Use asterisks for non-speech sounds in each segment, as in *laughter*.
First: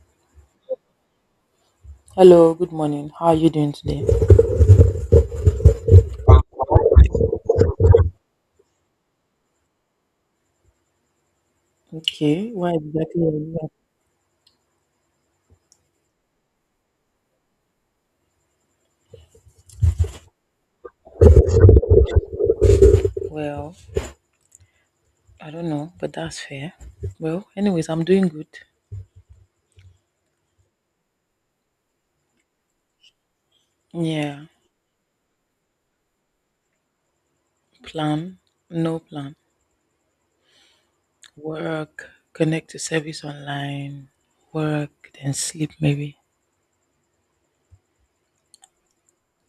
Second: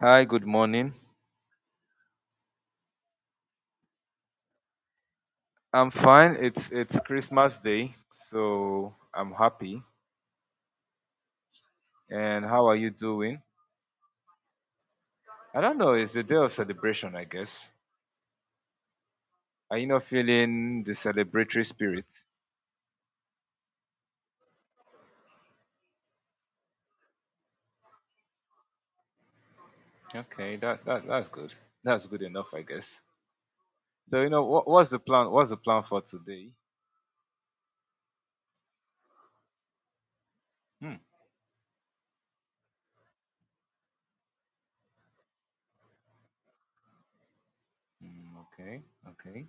Hi, good morning. Hello, good morning. How are you doing today? I'm fine. It's Christmas Day, so I'm happy. And Okay, how are why you exactly are doing? you up? I don't know. It's the day of celebration, I guess. Are you not feeling the celebratory spirit? Well, I don't know, but that's fair. Well, anyways, I'm doing good. Okay, that's good. That's good enough, I guess. So Yeah, what's the plan? What's the plan for today? plan, no plan. Hmm. Work, connect to service online, work, then sleep maybe. Hmm, okay. Okay.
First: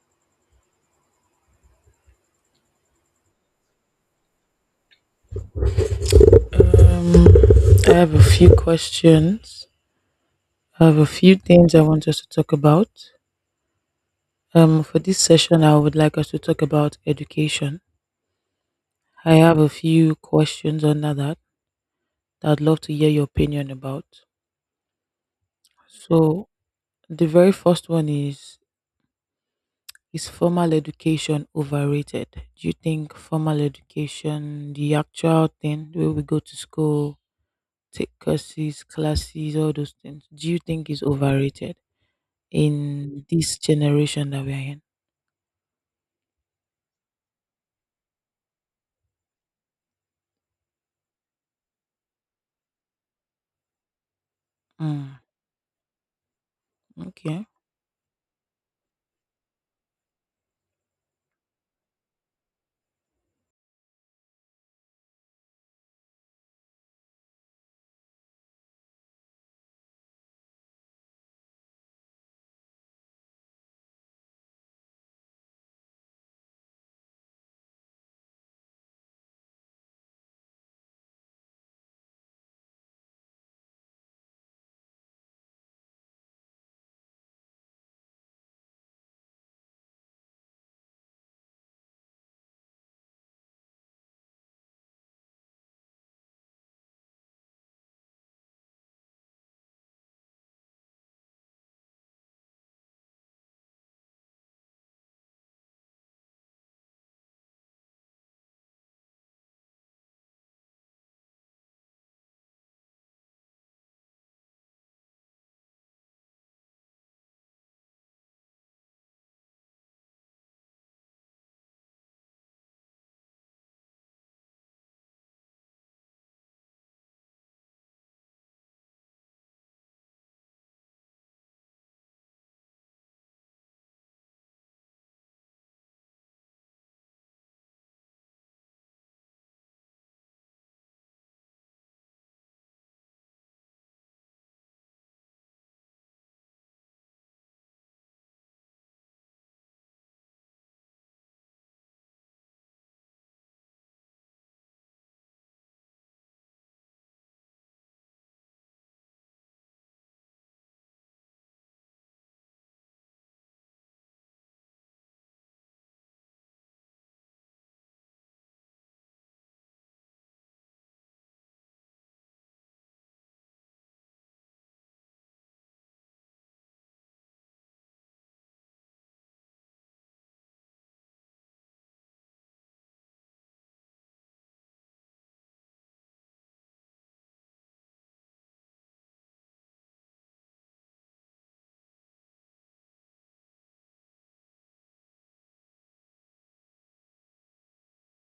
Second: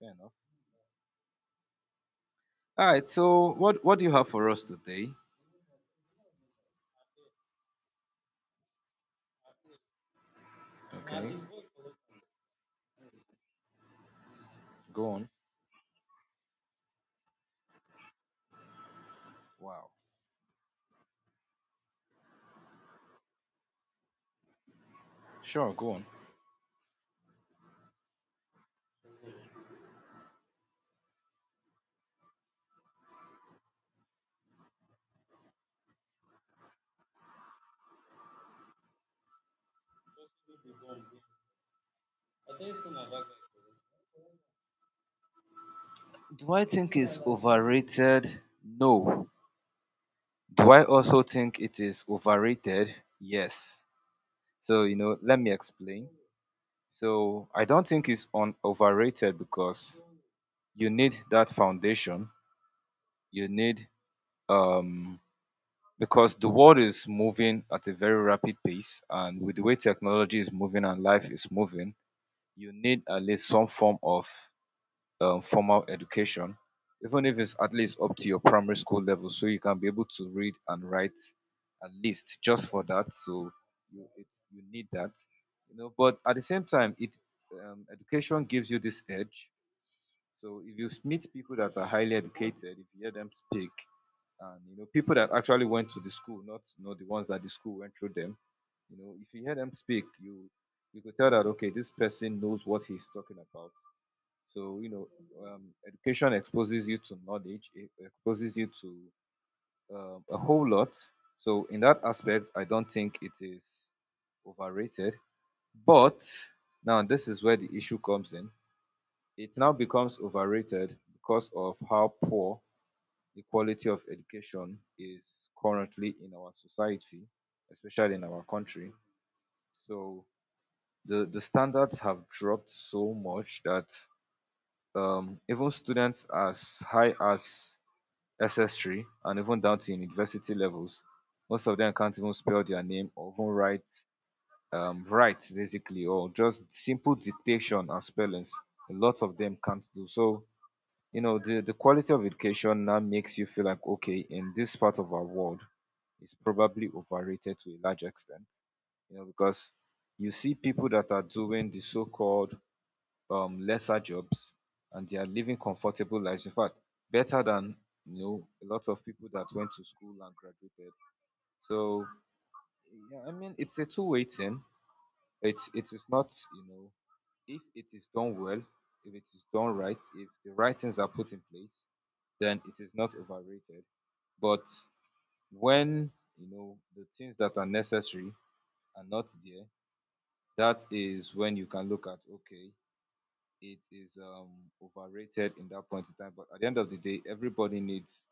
Fair enough. All right. So what do you have for us today? Um, I have a few questions. I have a few Okay. things I want us to talk about. For Go this on. session, I would like us to talk about education. I have a Wow. few questions under that, that I'd love to hear your opinion about. Sure. Go on. So, the very first one is formal education overrated? Do you think formal education, the actual thing, where we go to school, take courses, classes, all those things, do you think is overrated in this generation that we're in? Do I think it's overrated? No. Do I also think it is overrated? Yes. So, Mm, let me explain. okay. So, I don't think it's on overrated because you need that foundation. You need um because the world is moving at a very rapid pace and with the way technology is moving and life is moving, you need at least some form of formal education, even if it's at least up to your primary school level, so you can be able to read and write at least just for that. So you need that. But at the same time, it education gives you this edge. So if you meet people that are highly educated, if you hear them speak, and you know people that actually went to the school, not the ones that the school went through them. If you hear them speak, you could tell that, okay, this person knows what he's talking about so you know, Education exposes you to knowledge. It exposes you to a whole lot. So in that aspect, I don't think it is overrated. But now this is where the issue comes in. It now becomes overrated because of how poor the quality of education is currently in our society, especially in our country. So the standards have dropped so much that even students as high as SS3 and even down to university levels, most of them can't even spell their name or even write basically, or just simple dictation and spellings. A lot of them can't do. So, the quality of education now makes you feel like, okay, in this part of our world, is probably overrated to a large extent, because you see people that are doing the so-called lesser jobs and they are living comfortable lives. In fact, better than a lot of people that went to school and graduated. So yeah, I mean it's a two-way thing. It is not, you know, if it is done well, if it is done right, if the right things are put in place, then it is not overrated. But when you know the things that are necessary are not there, that is when you can look at, okay, it is overrated in that point in time. But at the end of the day, everybody needs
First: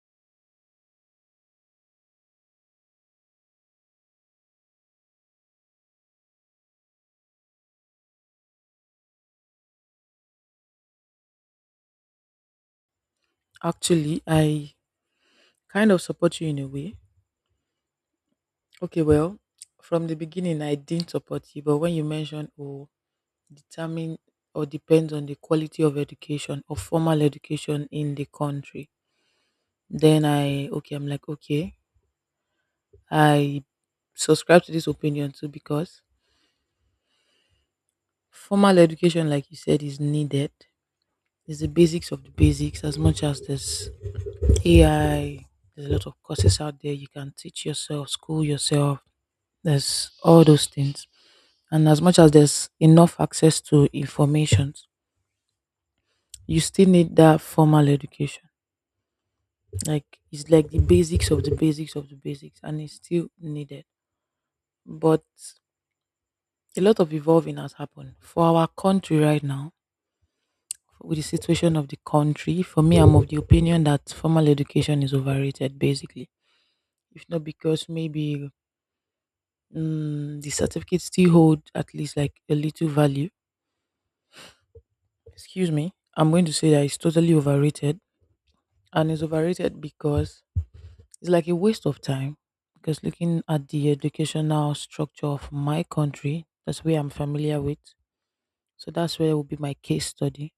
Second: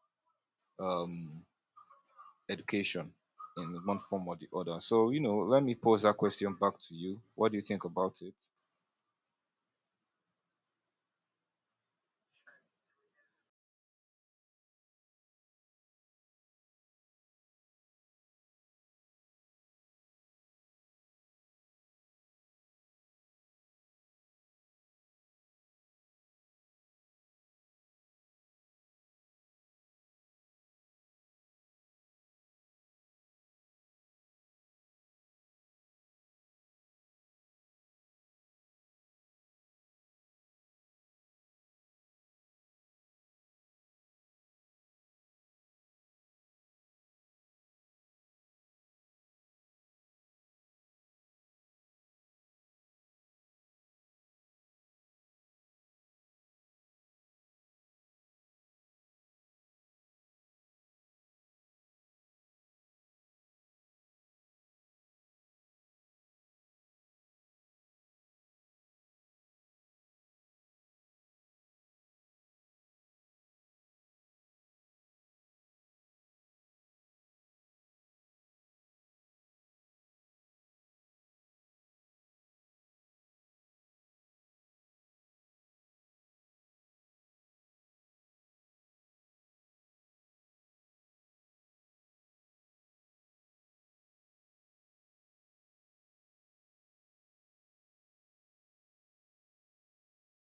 um education in one form or the other. So, let me pose that question back to you. What do you think about it? Actually, I kind of support you in a way. Okay, well, from the beginning, I didn't support you, but when you mentioned, oh, determine or depends on the quality of education or formal education in the country. Then I, okay, I'm like, okay, I subscribe to this opinion too because formal education, like you said, is needed. It's the basics of the basics. As much as there's AI, there's a lot of courses out there. You can teach yourself, school yourself, there's all those things. And as much as there's enough access to information, you still need that formal education. Like, it's like the basics of the basics of the basics, and it's still needed. But a lot of evolving has happened. For our country right now, with the situation of the country, for me I'm of the opinion that formal education is overrated basically. If not because maybe the certificates still hold at least like a little value. Excuse me. I'm going to say that it's totally overrated. And it's overrated because it's like a waste of time because looking at the educational structure of my country, that's where I'm familiar with. So that's where will be my case study.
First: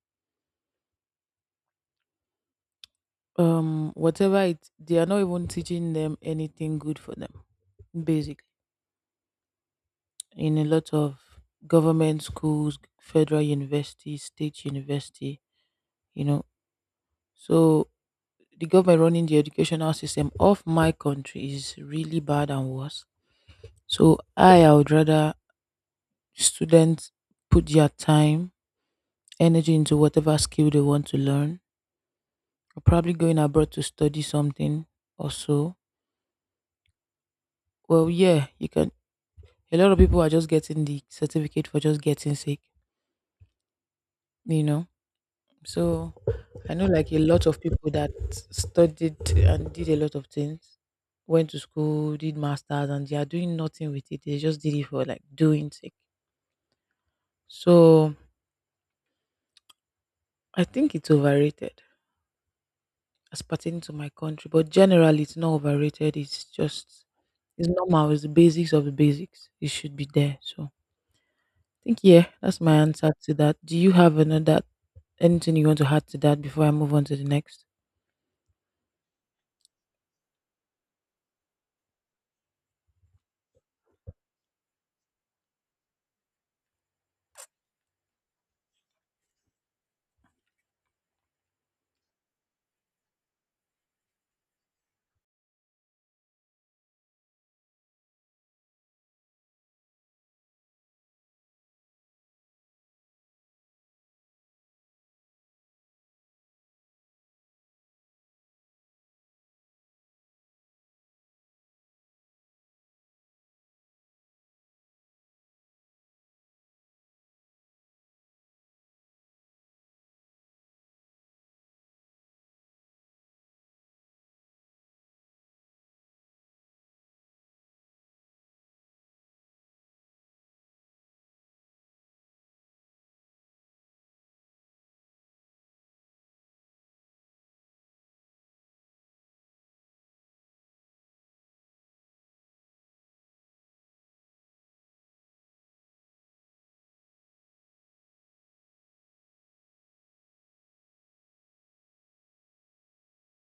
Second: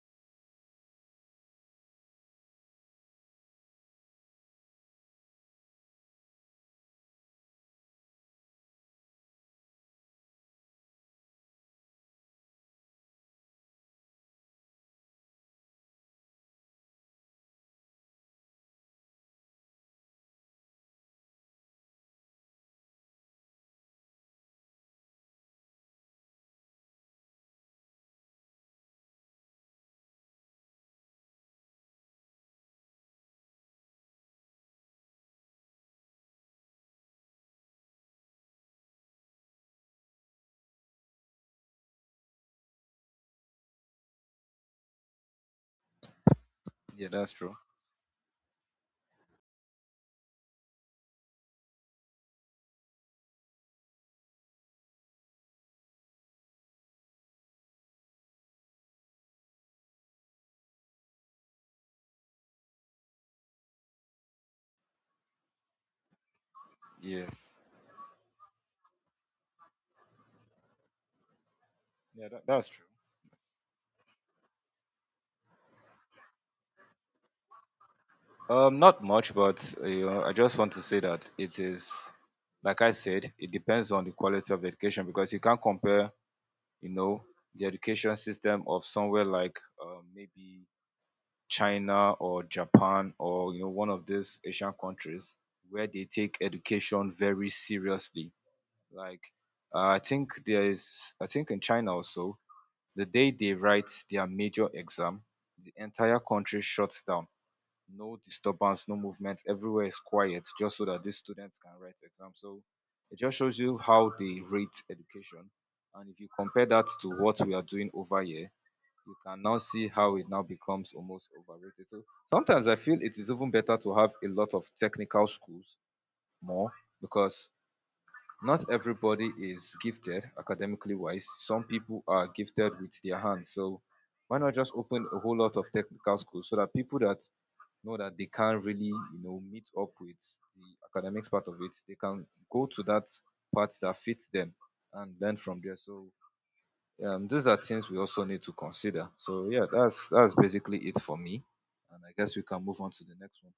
Whatever it, they are not even teaching them anything good for them, basically. In a lot of government schools, federal university, state university, you know. So the government running the educational system of my country is really bad and worse. So I would rather students put their time, energy into whatever skill they want to learn. Or probably going abroad to study something or so. Well, yeah, you can. A lot of people are just getting the certificate for just getting sick, you know. So I know Yeah, like a that's lot true. of people that studied and did a lot of things, went to school, did masters, and they are doing nothing with it. They just did it for like doing sick. So I think it's overrated as pertaining to my country, but generally it's not overrated. It's just, Yes. it's normal. It's the basics of the basics. It should be there. So I think, yeah, Yeah, that's that's my true. answer to that. Do you have another, anything you want to add to that before I move on to the next? Not much, but I just want to say that it is, like I said, it depends on the quality of education because you can't compare, you know, the education system of somewhere like, maybe China or Japan, or one of these Asian countries where they take education very seriously. Like I think in China also, the day they write their major exam, the entire country shuts down. No disturbance, no movement. Everywhere is quiet, just so that these students can write exams. So it just shows you how they rate education. And if you compare that to what we are doing over here, you can now see how it now becomes almost overrated. So sometimes I feel it is even better to have a lot of technical schools more, because not everybody is gifted academically wise. Some people are gifted with their hands. So why not just open a whole lot of technical schools so that people that know that they can't really, meet up with the academics part of it, they can go to that part that fits them and learn from there. So those are things we also need to consider. So yeah, that's basically it for me, and I guess we can move on to the next one.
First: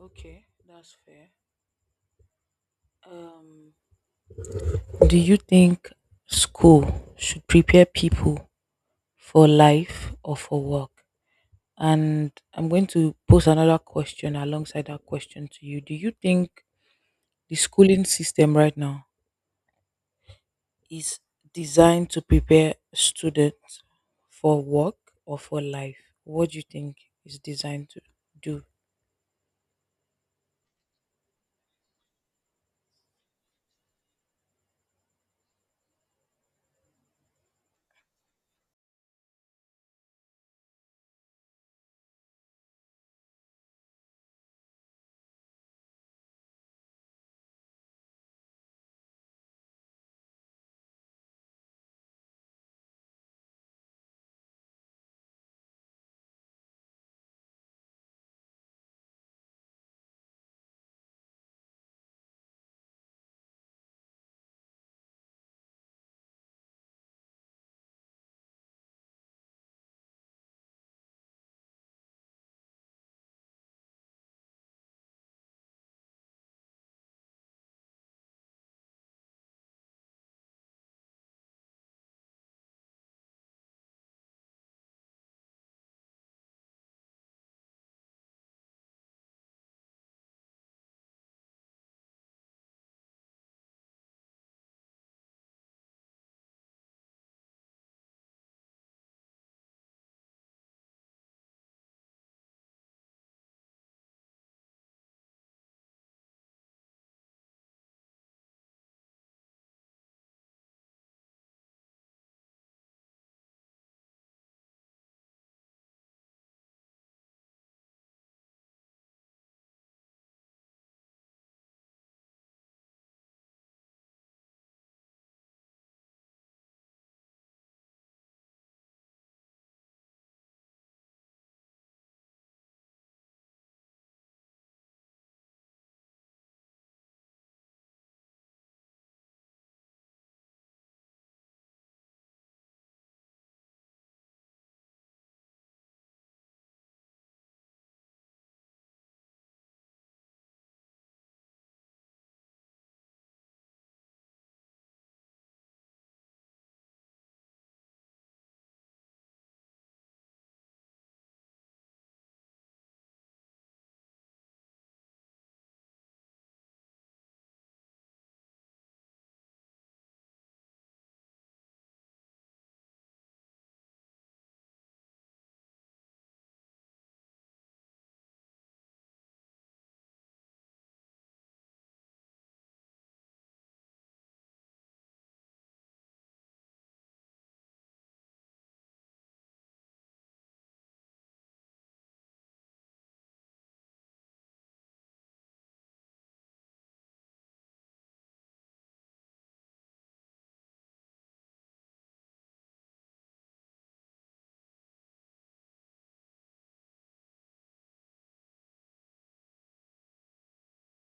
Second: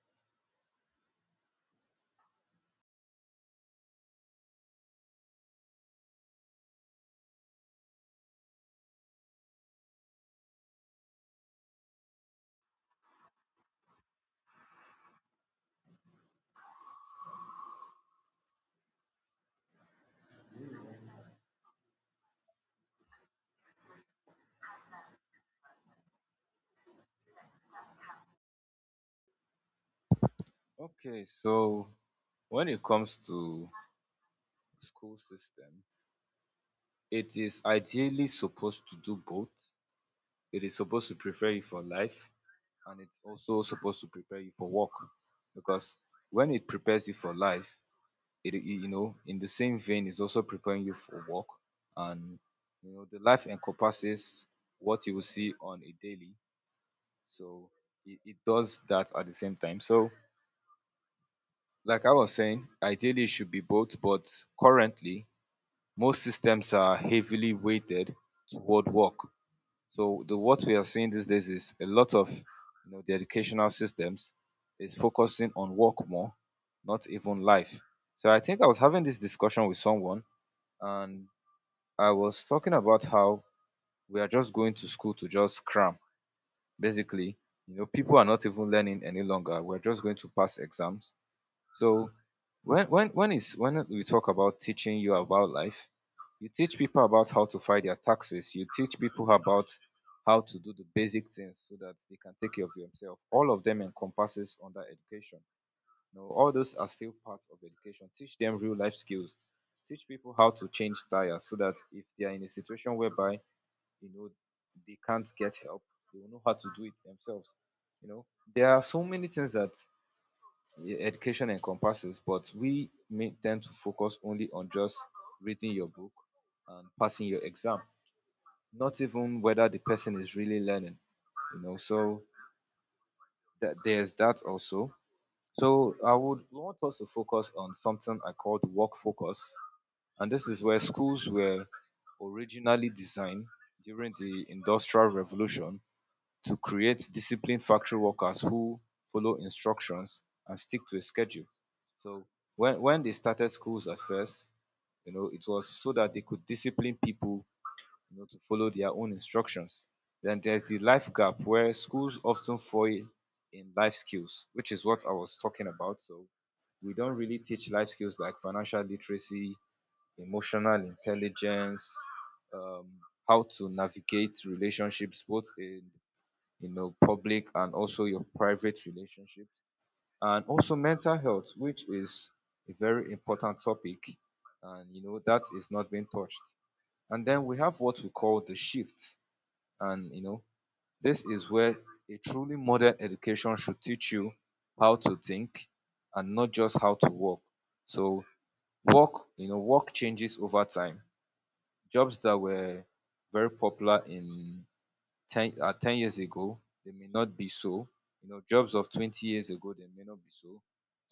Okay, that's fair. Um, Do you think school should prepare people for life or for work? And I'm going to pose another question alongside that question to you. Do you think the schooling system right now is designed to prepare students for work or for life? What do you think is designed to do? Okay, so when it comes to school system, it is ideally supposed to do both. It is supposed to prepare you for life, and it's also supposed to prepare you for work, because when it prepares you for life, in the same vein is also preparing you for work, and the life encompasses what you will see on a daily. So it does that at the same time. So, like I was saying, ideally it should be both, but currently most systems are heavily weighted toward work. So the what we are seeing these days is a lot of the educational systems is focusing on work more, not even life. So I think I was having this discussion with someone, and I was talking about how we are just going to school to just cram, basically. People are not even learning any longer, we're just going to pass exams. So when we talk about teaching you about life, you teach people about how to file their taxes, you teach people about how to do the basic things so that they can take care of themselves. All of them encompasses under education. All those are still part of education. Teach them real life skills, teach people how to change tires, so that if they are in a situation whereby, you know they can't get help, they will know how to do it themselves. You know there are so many things that education encompasses, but we may tend to focus only on just reading your book and passing your exam, not even whether the person is really learning. So that there's that also. So I would want us to focus on something I called work focus, and this is where schools were originally designed during the industrial revolution to create disciplined factory workers who follow instructions and stick to a schedule. So when they started schools at first, it was so that they could discipline people, to follow their own instructions. Then there's the life gap, where schools often fail in life skills, which is what I was talking about. So we don't really teach life skills like financial literacy, emotional intelligence, um, how to navigate relationships, both in, public and also your private relationships, and also mental health, which is a very important topic, and that is not being touched. And then we have what we call the shift, and, this is where a truly modern education should teach you how to think and not just how to work. So work changes over time. Jobs that were very popular in 10, 10 years ago, they may not be so. Jobs of 20 years ago, they may not be so.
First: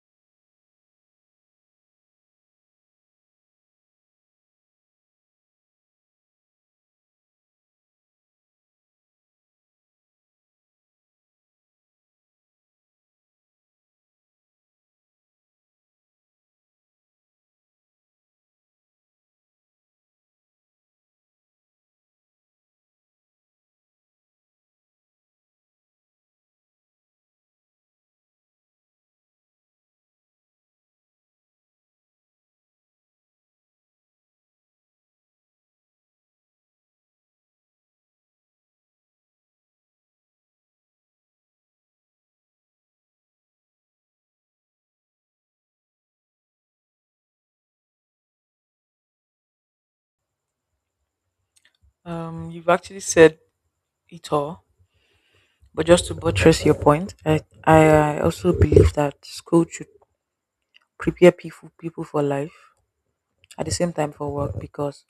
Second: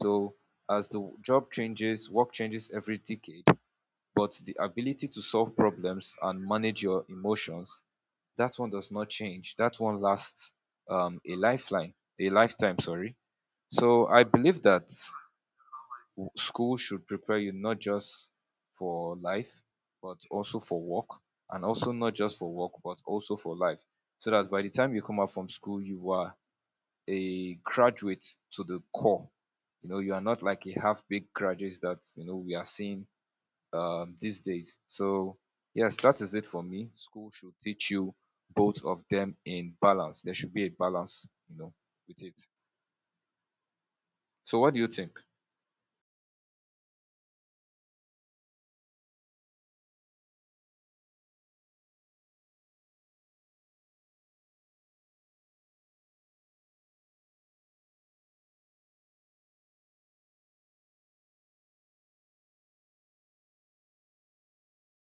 So, as the job changes, work changes every decade, but the ability to solve problems and manage your emotions, that one does not change. That one lasts, a lifeline, a lifetime, sorry. So, I believe that school should prepare you not just for life, but also for work, and also not just for work, but also for life. So that by the time you come out from school, you are a graduate to the core. You are not like a half-baked graduates, that we are seeing, these days. So yes, that is it for me. School should teach you both of them in balance. There should be a balance, with it. So what do you think? You've actually said it all, but just to buttress your point, I I also believe that school should prepare people for life at the same time for work because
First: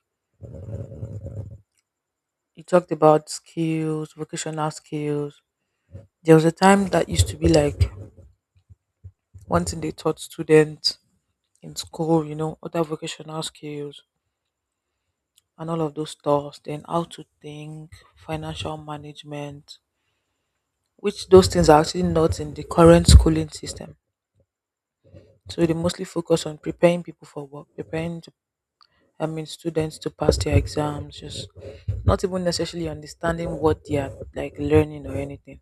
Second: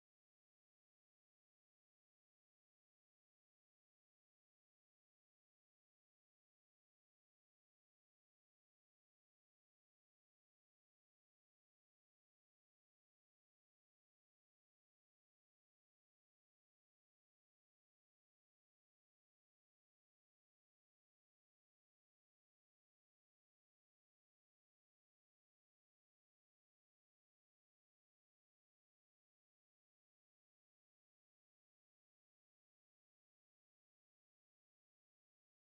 you talked about skills, vocational skills. There was a time that used to be like one thing they taught students in school, you know, other vocational skills, and all of those stuffs. Then how to think, financial management, which those things are actually not in the current schooling system. So they mostly focus on preparing people for work, preparing to, I mean students to pass their exams, just not even necessarily understanding what they are like learning or anything.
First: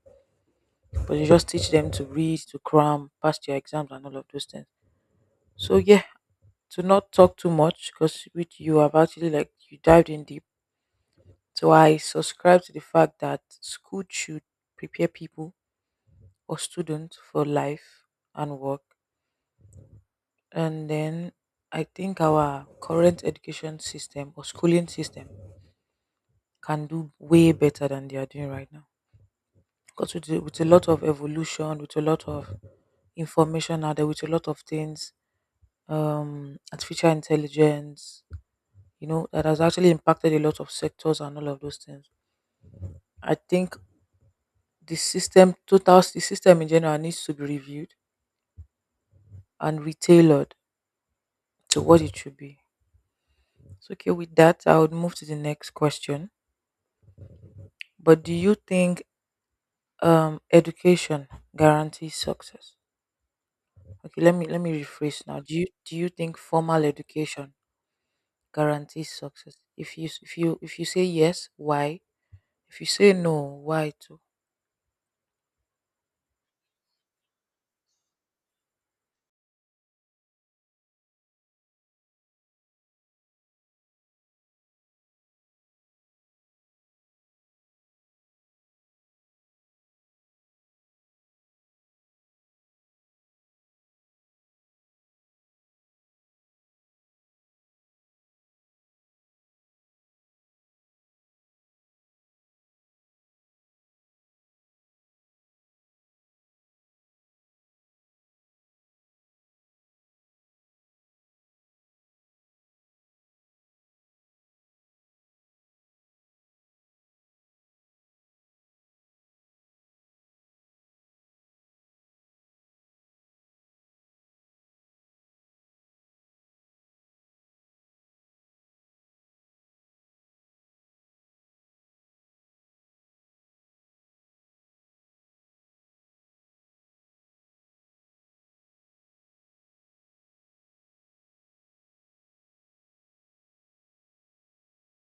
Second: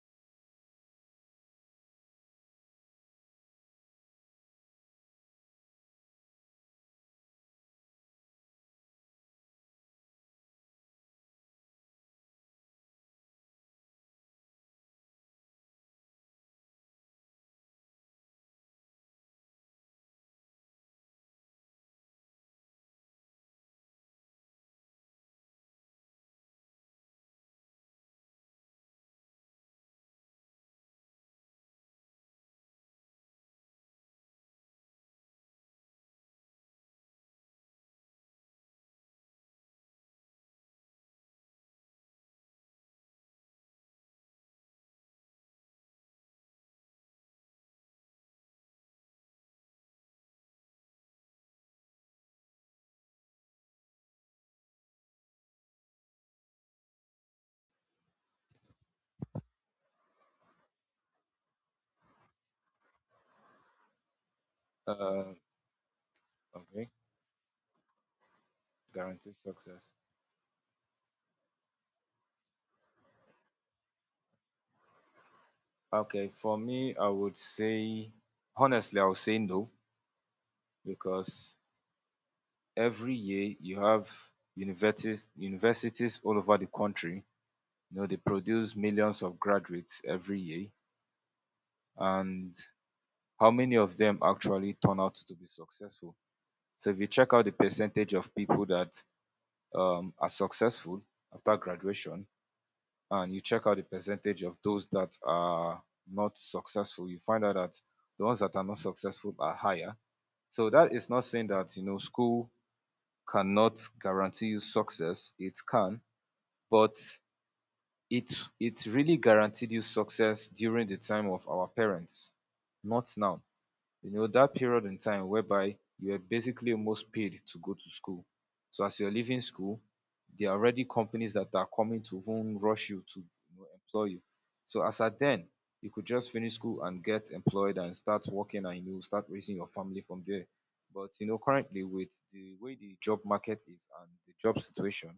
But you just teach them to read, to cram, pass their exams and all of those things. So yeah, to not talk too much because with you have actually like you dived in deep. So I subscribe to the fact that school should prepare people or students for life and work. And then I think our current education system or schooling system can do way better than they are doing right now. Because with, with a lot of evolution, with a lot of information out there, with a lot of things, artificial intelligence, you know, that has actually impacted a lot of sectors and all of those things. I think the system in general needs to be reviewed and retailed to what it should be. So okay, with that, I would move to the next question. But do you think education guarantees success? Okay, let me rephrase Uh, now. Do you think formal okay, education guarantees guaranteed success? If success. you if you, if you say yes, why? If you say no, why too? Okay, for me, I would say, honestly, I would say no, because every year you have universities all over the country. You know, they produce millions of graduates every year, and how many of them actually turn out to be successful? So, if you check out the percentage of people that are successful after graduation, and you check out the percentage of those that are not successful, you find out that the ones that are not successful are higher. So that is not saying that, school cannot guarantee you success. It can, but it it really guaranteed you success during the time of our parents, not now, that period in time whereby you were basically almost paid to go to school. So as you're leaving school, there are already companies that are coming to whom rush you to employ you. So as at then, you could just finish school and get employed and start working and start raising your family from there. But currently with the way the job market is and the job situation,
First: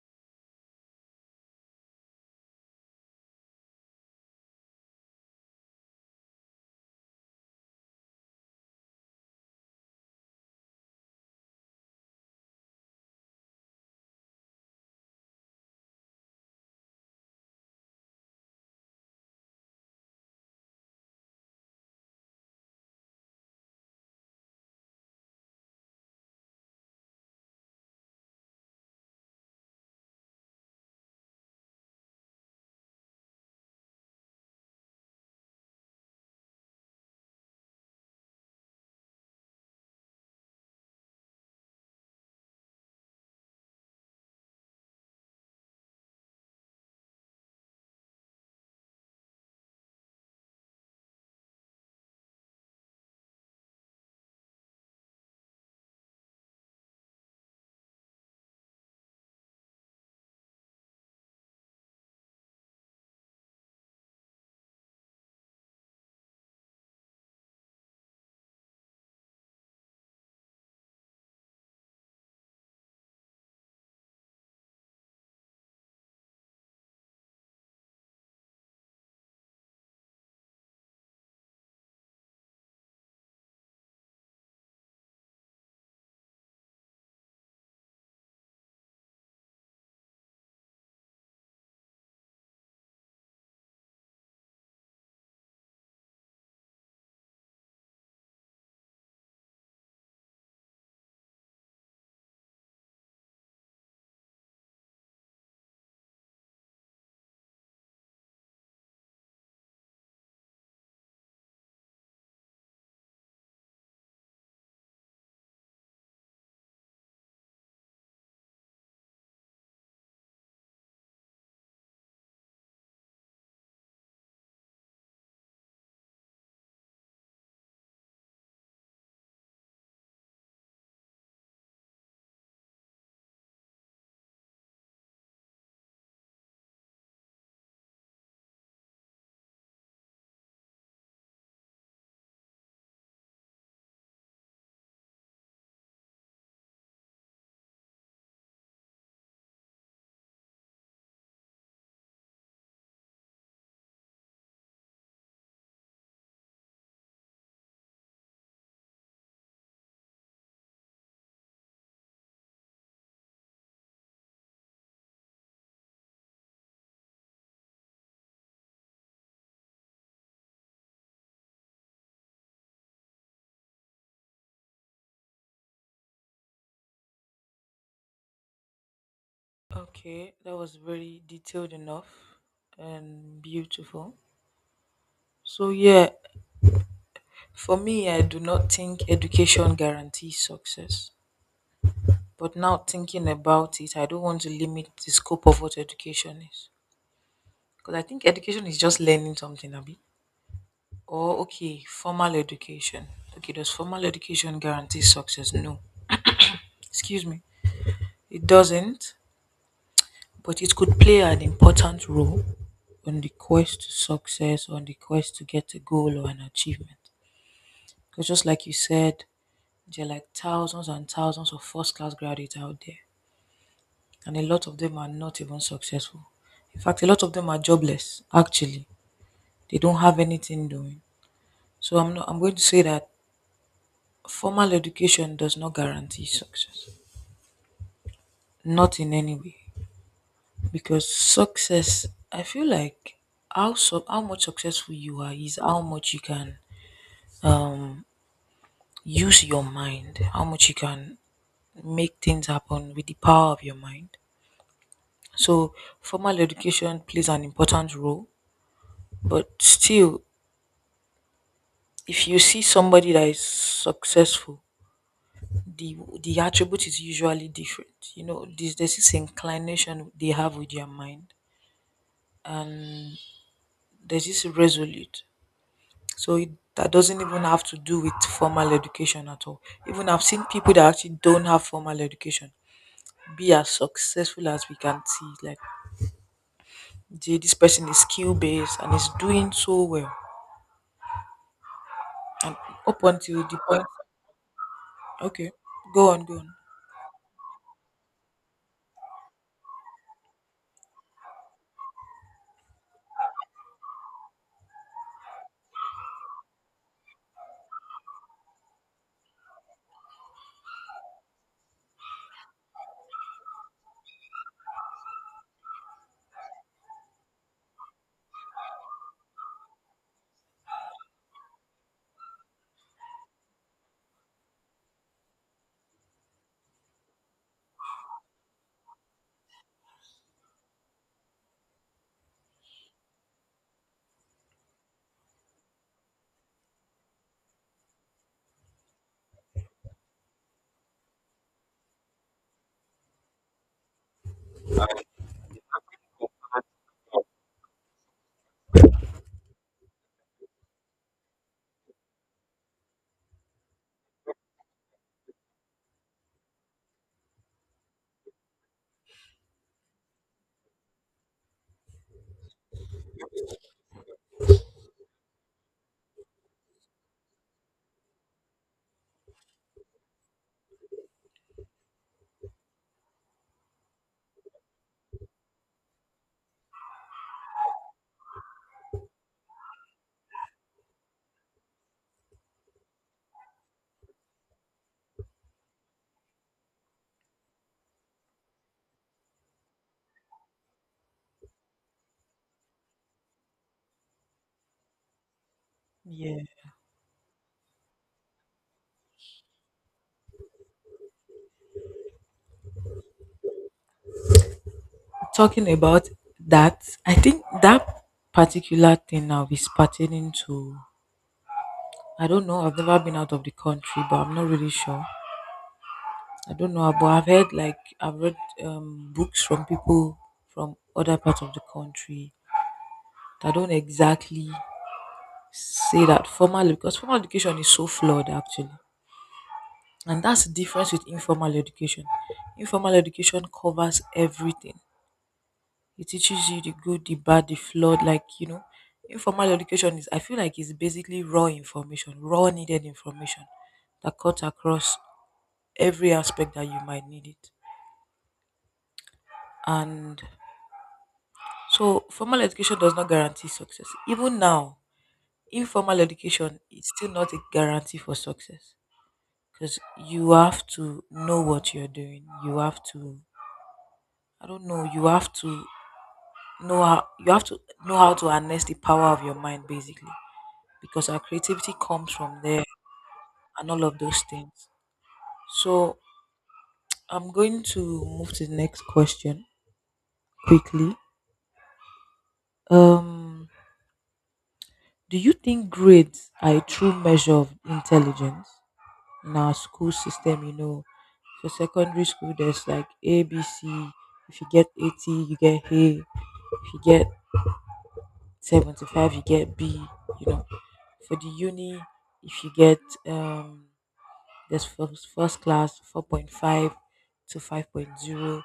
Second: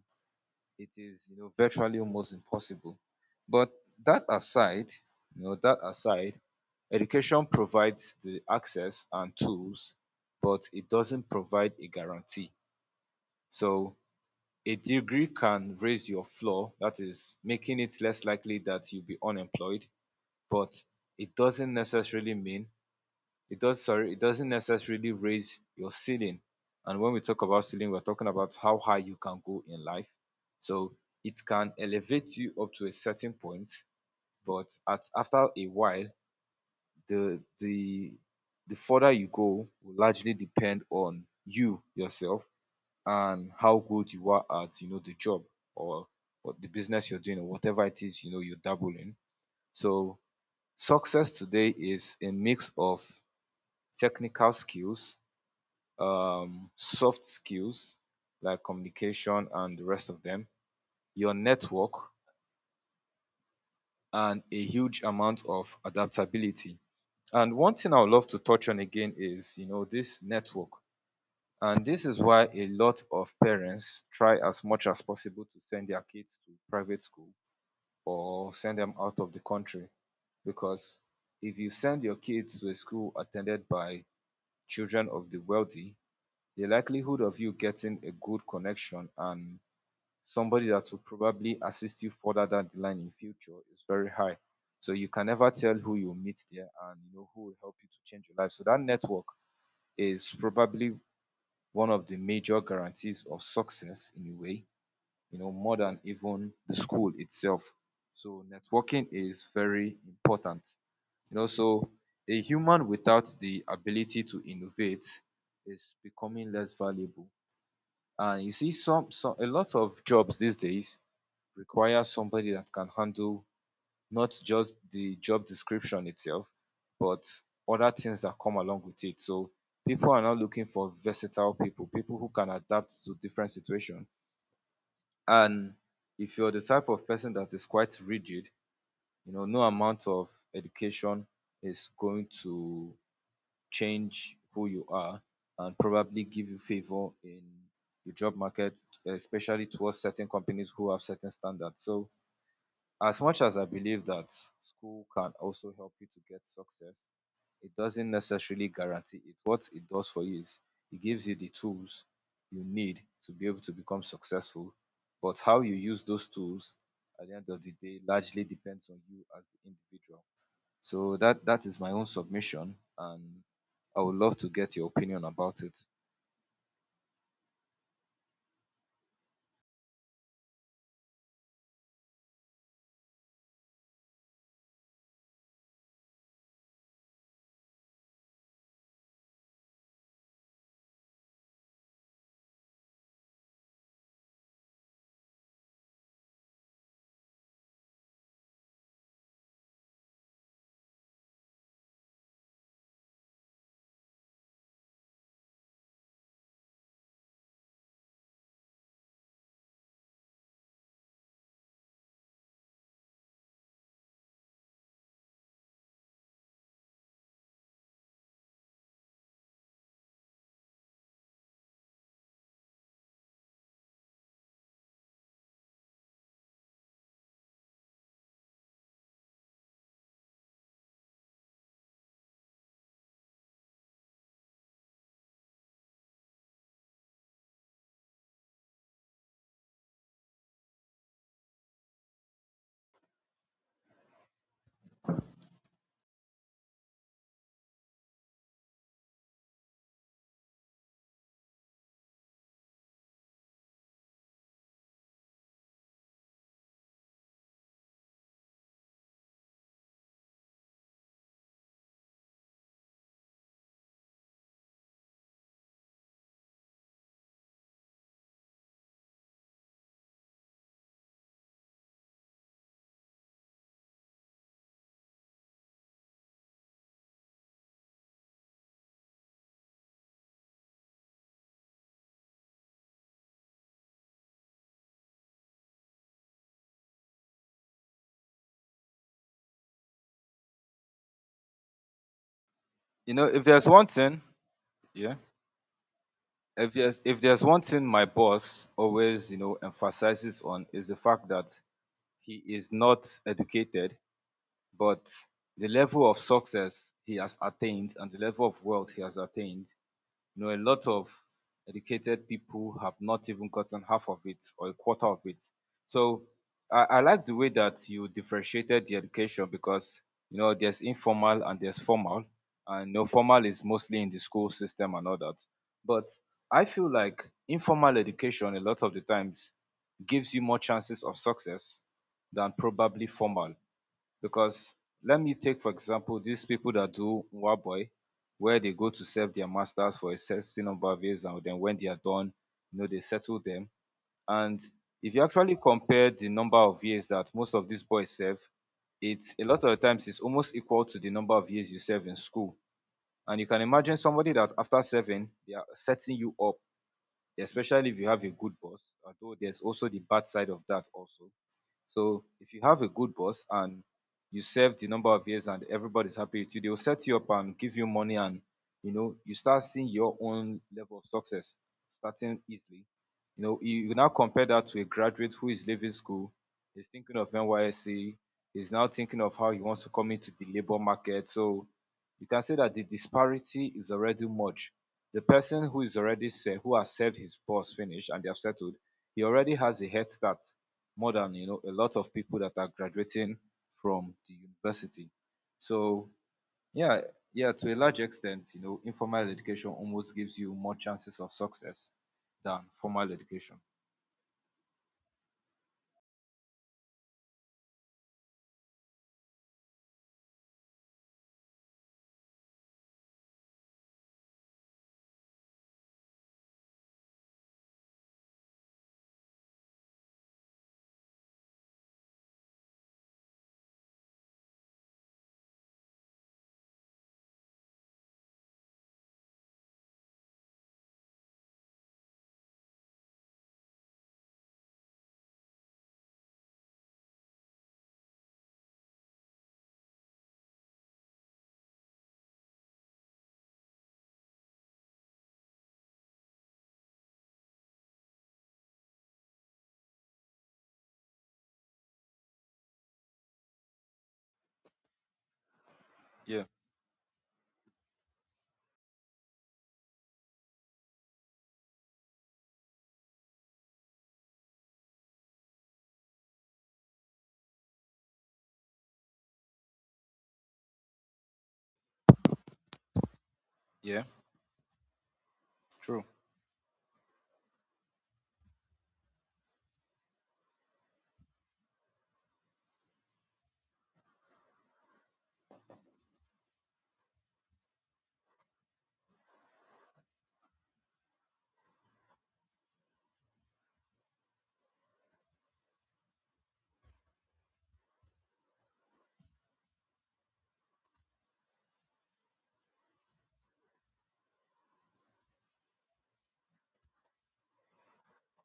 it is virtually almost impossible. But that aside, you know that aside, education provides the access and tools, but it doesn't provide a guarantee. So a degree can raise your floor, that is making it less likely that you'll be unemployed, but it doesn't necessarily mean it does, sorry, it doesn't necessarily raise your ceiling. And when we talk about ceiling, we're talking about how high you can go in life. So it can elevate you up to a certain point, but at after a while, the the further you go will largely depend on you yourself and how good you are at the job, or what the business you're doing or whatever it is you are dabbling. So success today is a mix of technical skills, soft skills like communication and the rest of them, your network, and a huge amount of adaptability. And one thing I would love to touch on again is, this network. And this is why a lot of parents try as much as possible to send their kids to private school or send them out of the country. Because if you send your kids to a school attended by children of the wealthy, the likelihood of you getting a good connection and somebody that will probably assist you further down the line in future is very high. So you can never tell who you meet there and who will help you to change your life. So that network is probably one of the major guarantees of success in a way, more than even the school itself. So networking is very important. You know, so a human without the ability to innovate is becoming less valuable. And you see some a lot of jobs these days requires somebody that can handle not just the job description itself, but other things that come along with it. So people are now looking for versatile people, people who can adapt to different situations. And if you're the type of person that is quite rigid, no amount of education is going to change who you are and probably give you favor in the job market, especially towards certain companies who have certain standards. So as much as I believe that school can also help you to get success, it doesn't necessarily guarantee it. What it does for you is it gives you the tools you need to be able to become successful. But how you use those tools at the end of the day largely depends on you as the individual. So that is my own submission, and I would love to get your opinion about it. Okay, that was very detailed enough and beautiful. So yeah, for me, I do not think education guarantees success. But now thinking about it, I don't want to limit the scope of what education is. Because I think education is just learning something, Abby. Or, okay, formal education. Okay, does formal education guarantee success? No. Excuse me. It doesn't, but it could play an important role on the quest to success, on the quest to get a goal or an achievement. Because just like you said, there are like thousands and thousands of first class graduates out there, and a lot of them are not even successful. In fact, a lot of them are jobless. Actually, they don't have anything doing. So I'm not, I'm going to say that formal education does not guarantee success, not in any way, because success. I feel like how so, how much successful you are is how much you can use your mind, how much you can make things happen with the power of your mind. So formal education plays an important role, but still, if you see somebody that is successful, the attribute is usually different. You know, this there's this inclination they have with their mind. There's this resolute. So it, that doesn't even have to do with formal education at all. Even I've seen people that actually don't have formal education be as successful as we can see. Like, "Jay, this person is skill based and is doing so well." And up You know, if until the there's one point, thing, yeah, okay, go on, go on. if there's one thing my boss always emphasizes on is the fact that he is not educated, but the level of success he has attained and the level of wealth he has attained, a lot of educated people have not even gotten half of it or a quarter of it. So I like the way that you differentiated the education because there's informal and there's formal, and no formal is mostly in the school system and all that. But I feel like informal education a lot of the times gives you more chances of success than probably formal, because let me take for example these people that do Nwaboy, where they go to serve their masters for a certain number of years, and then when they are done, they settle them. And if you actually compare the number of years that most of these boys serve, it's a lot of the times it's almost equal to the number of years you serve in school. And you can imagine somebody that after serving, they are setting you up, especially if you have a good boss, although there's also the bad side of that also. So if you have a good boss and you serve the number of years and everybody's happy with you, they will set you up and give you money and you start seeing your own level of success starting easily. You know, you now compare that to a graduate who is leaving school, is thinking of NYSC, is now thinking of how he wants to come into the labor market. So you can say that the disparity is already much. The person who is already served, who has served his boss finish and they have settled, he already has a head start more than a lot of people that are graduating from the university. So Yeah. yeah, yeah, to a large extent, informal education almost gives you more chances of success than formal education. Talking about that, I think that particular thing now is pertaining to, I don't know, I've never been out of the country, but I'm not really sure. I don't know, but I've heard, like I've read books from people from other parts of the country that don't exactly say that formal because formal education is so flawed actually. And that's the difference with informal education. Informal education covers everything. It teaches you the good, the bad, the flawed. Like, you know, informal education is, I feel like it's basically raw information, raw needed information that cuts across every aspect that you might need it. And so, formal education does not guarantee success. Even now, informal Yeah, education is still not a guarantee for success because you have to know what you're doing. You have to, I don't know, you have to know how to harness the power of your mind basically because our creativity comes from there and all of yeah, those things. So true, I'm going to move to the next question quickly. Um, do you think grades are a true measure of intelligence in our school system? You know, for secondary school, there's like A, B, C. If you get 80, you get A. If you get 75, you get B. You know, for the uni, if you get um, there's first class 4.5 to five point zero.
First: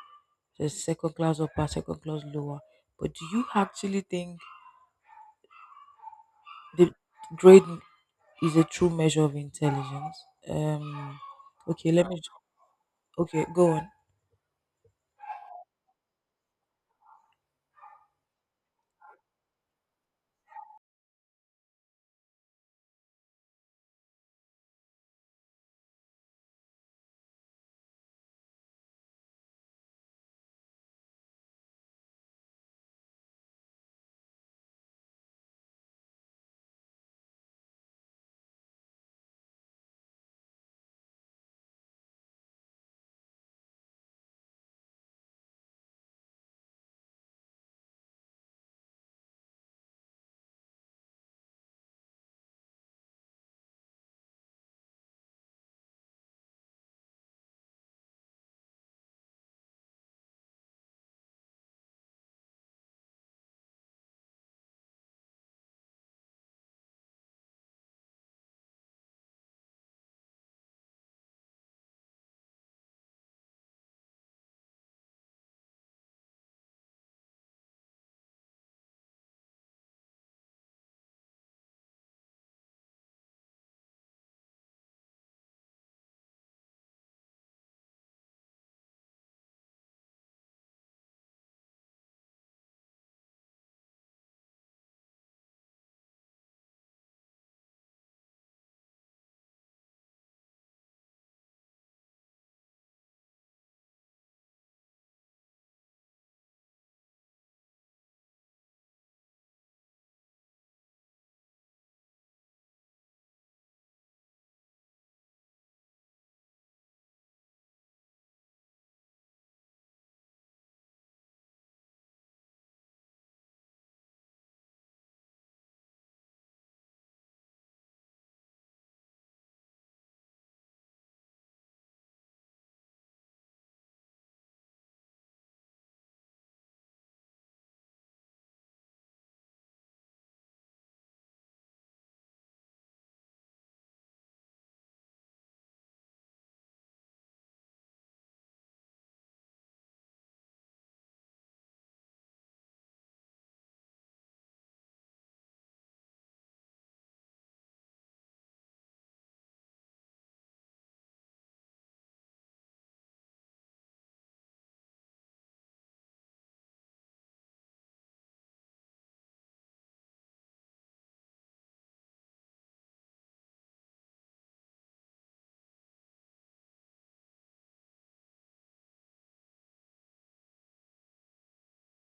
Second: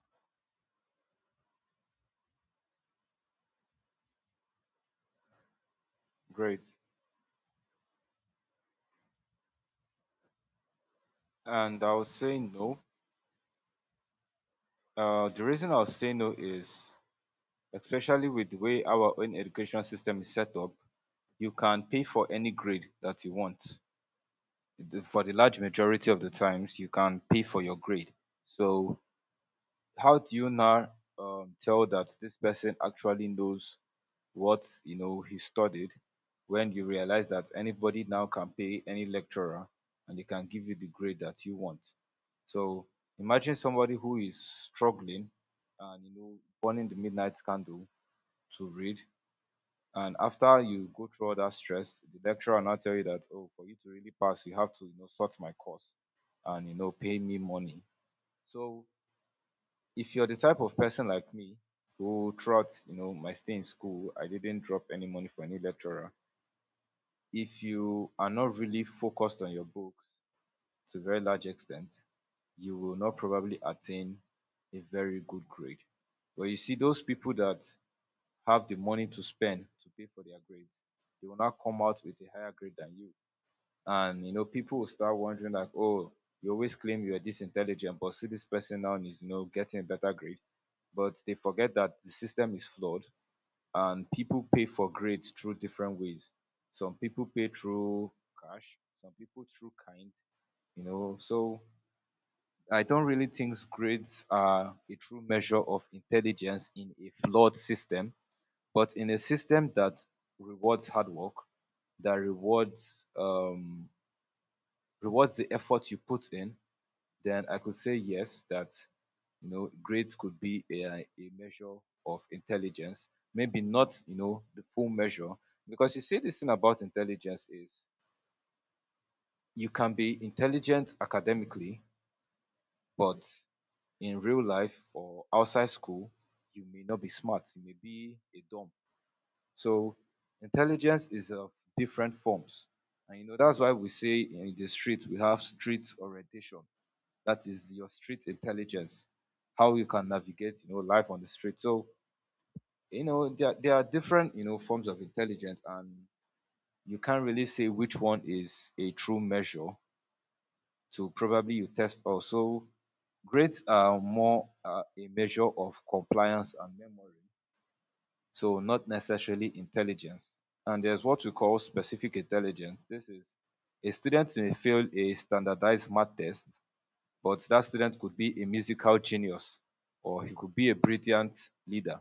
There's second class upper, second class lower. But do you actually think great. the grade is a true measure of intelligence? Um, And okay, I let was me. saying no. Okay, go on. The reason I was saying no is especially with the way our own education system is set up, you can pay for any grade that you want. The- For the large majority of the times, you can pay for your grade. So how do you now tell that this person actually knows what he studied when you realize that anybody now can pay any lecturer and they can give you the grade that you want? So imagine somebody who is struggling and burning the midnight candle to read, and after you go through all that stress the lecturer will now tell you that, oh, for you to really pass you have to sort my course and pay me money. So if you're the type of person like me who throughout my stay in school I didn't drop any money for any lecturer, if you are not really focused on your books, to a very large extent, you will not probably attain a very good grade. But you see those people that have the money to spend to pay for their grades, they will not come out with a higher grade than you, and people will start wondering like, oh, you always claim you're this intelligent but see this person now is getting a better grade. But they forget that the system is flawed and people pay for grades through different ways. Some people pay through cash, some people through kind, so I don't really think grades are a true measure of intelligence in a flawed system. But in a system that rewards hard work, that rewards the effort you put in, then I could say yes, that grades could be a measure of intelligence, maybe not the full measure, because you see this thing about intelligence is you can be intelligent academically, but in real life or outside school, you may not be smart. You may be a dumb. So intelligence is of different forms. And that's why we say in the street we have street orientation. That is your street intelligence, how you can navigate, life on the street. So, there are different, forms of intelligence, and you can't really say which one is a true measure to probably you test also. Grades are more a measure of compliance and memory, so not necessarily intelligence. And there's what we call specific intelligence. This is a student may fail a standardized math test, but that student could be a musical genius or he could be a brilliant leader.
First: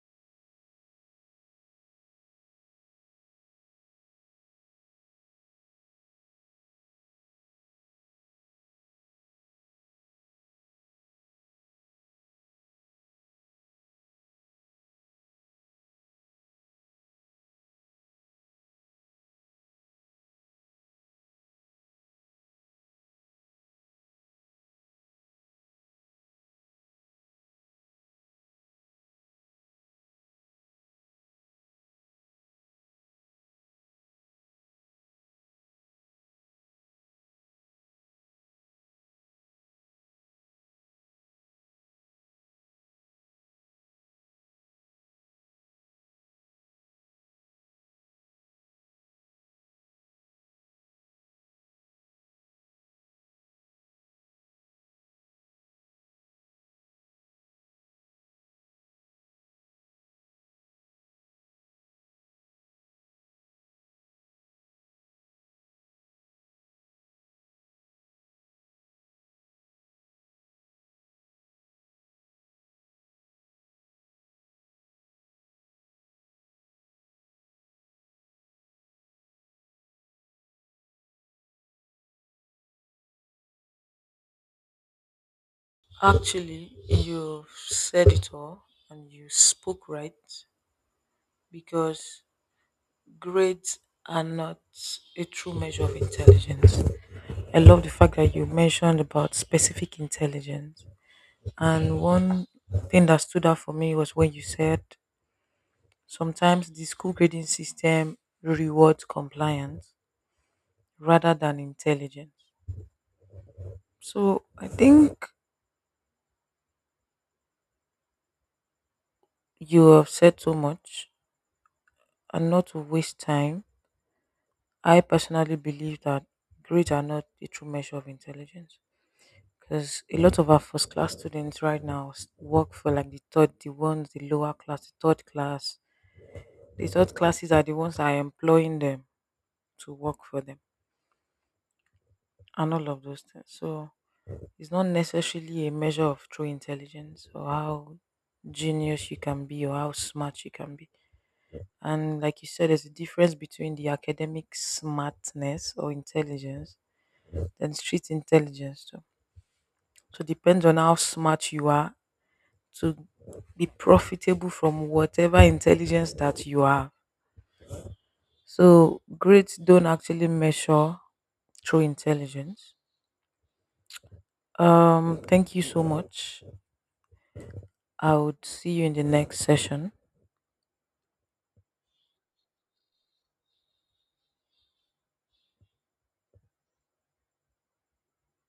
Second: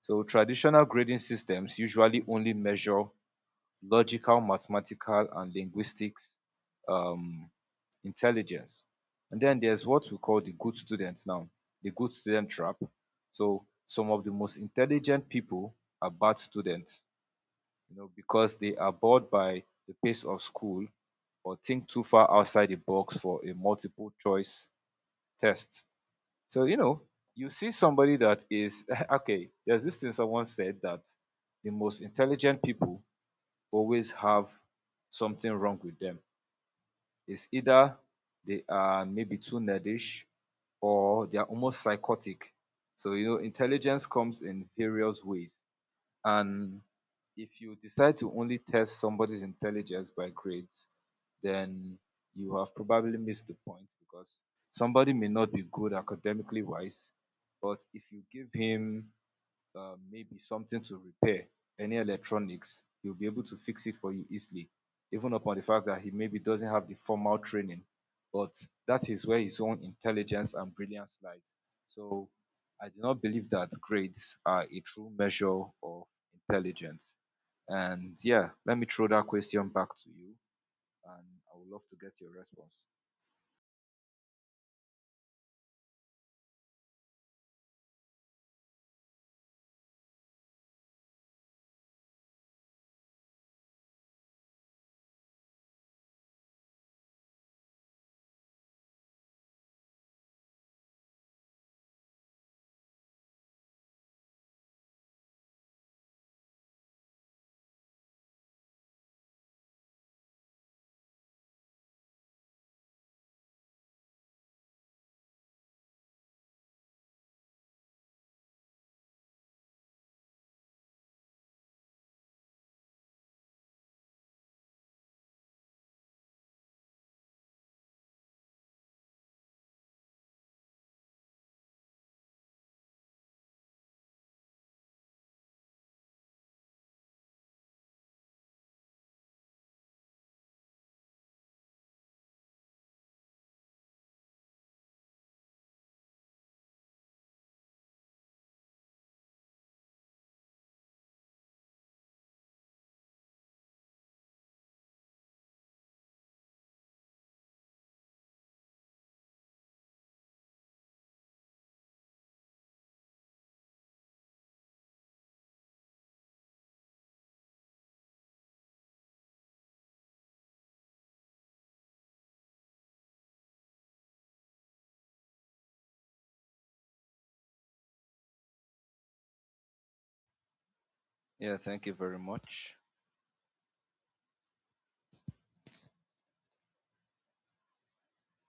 So traditional grading systems usually only measure logical, mathematical, and linguistics um, intelligence. And then there's what we call the good students now, the good student trap. So some of the most intelligent people are bad students, because they are bored by the pace of school or think too far outside the box for a multiple choice test. So, you see somebody that is, *laughs* okay, there's this thing someone said that the most intelligent people always have something wrong with them. It's either they are maybe too nerdish or they are almost psychotic. So, intelligence comes in various ways. And if you decide to only test somebody's intelligence by grades, then you have probably missed the point because somebody may not be good academically wise, but if you give him maybe something to repair, any electronics, he'll be able to fix it for you easily, even upon the fact that he maybe doesn't have the formal training. But that is where his own intelligence and brilliance lies. So I do not believe that grades are a true measure of intelligence. And yeah, let me throw that question back to you, and I would love to get your response. Actually, you've said it all and you spoke right because grades are not a true measure of intelligence. I love the fact that you mentioned about specific intelligence. And one thing that stood out for me was when you said sometimes the school grading system rewards compliance rather than intelligence. So I think you have said so much and not to waste time. I personally believe that grades are not a true measure of intelligence, because a lot of our first class students right now work for like the third, the lower class. The third classes are the ones that are employing them to work for them and all of those things. So it's not necessarily a measure of true intelligence or how genius you can be or how smart you can be. And like you said, there's a difference between the academic smartness or intelligence and street intelligence too. So it depends on how smart you are to be profitable from whatever intelligence that you have. So grades don't actually measure true intelligence. Thank you so much. I would see you in the next session. Yeah, thank you very much.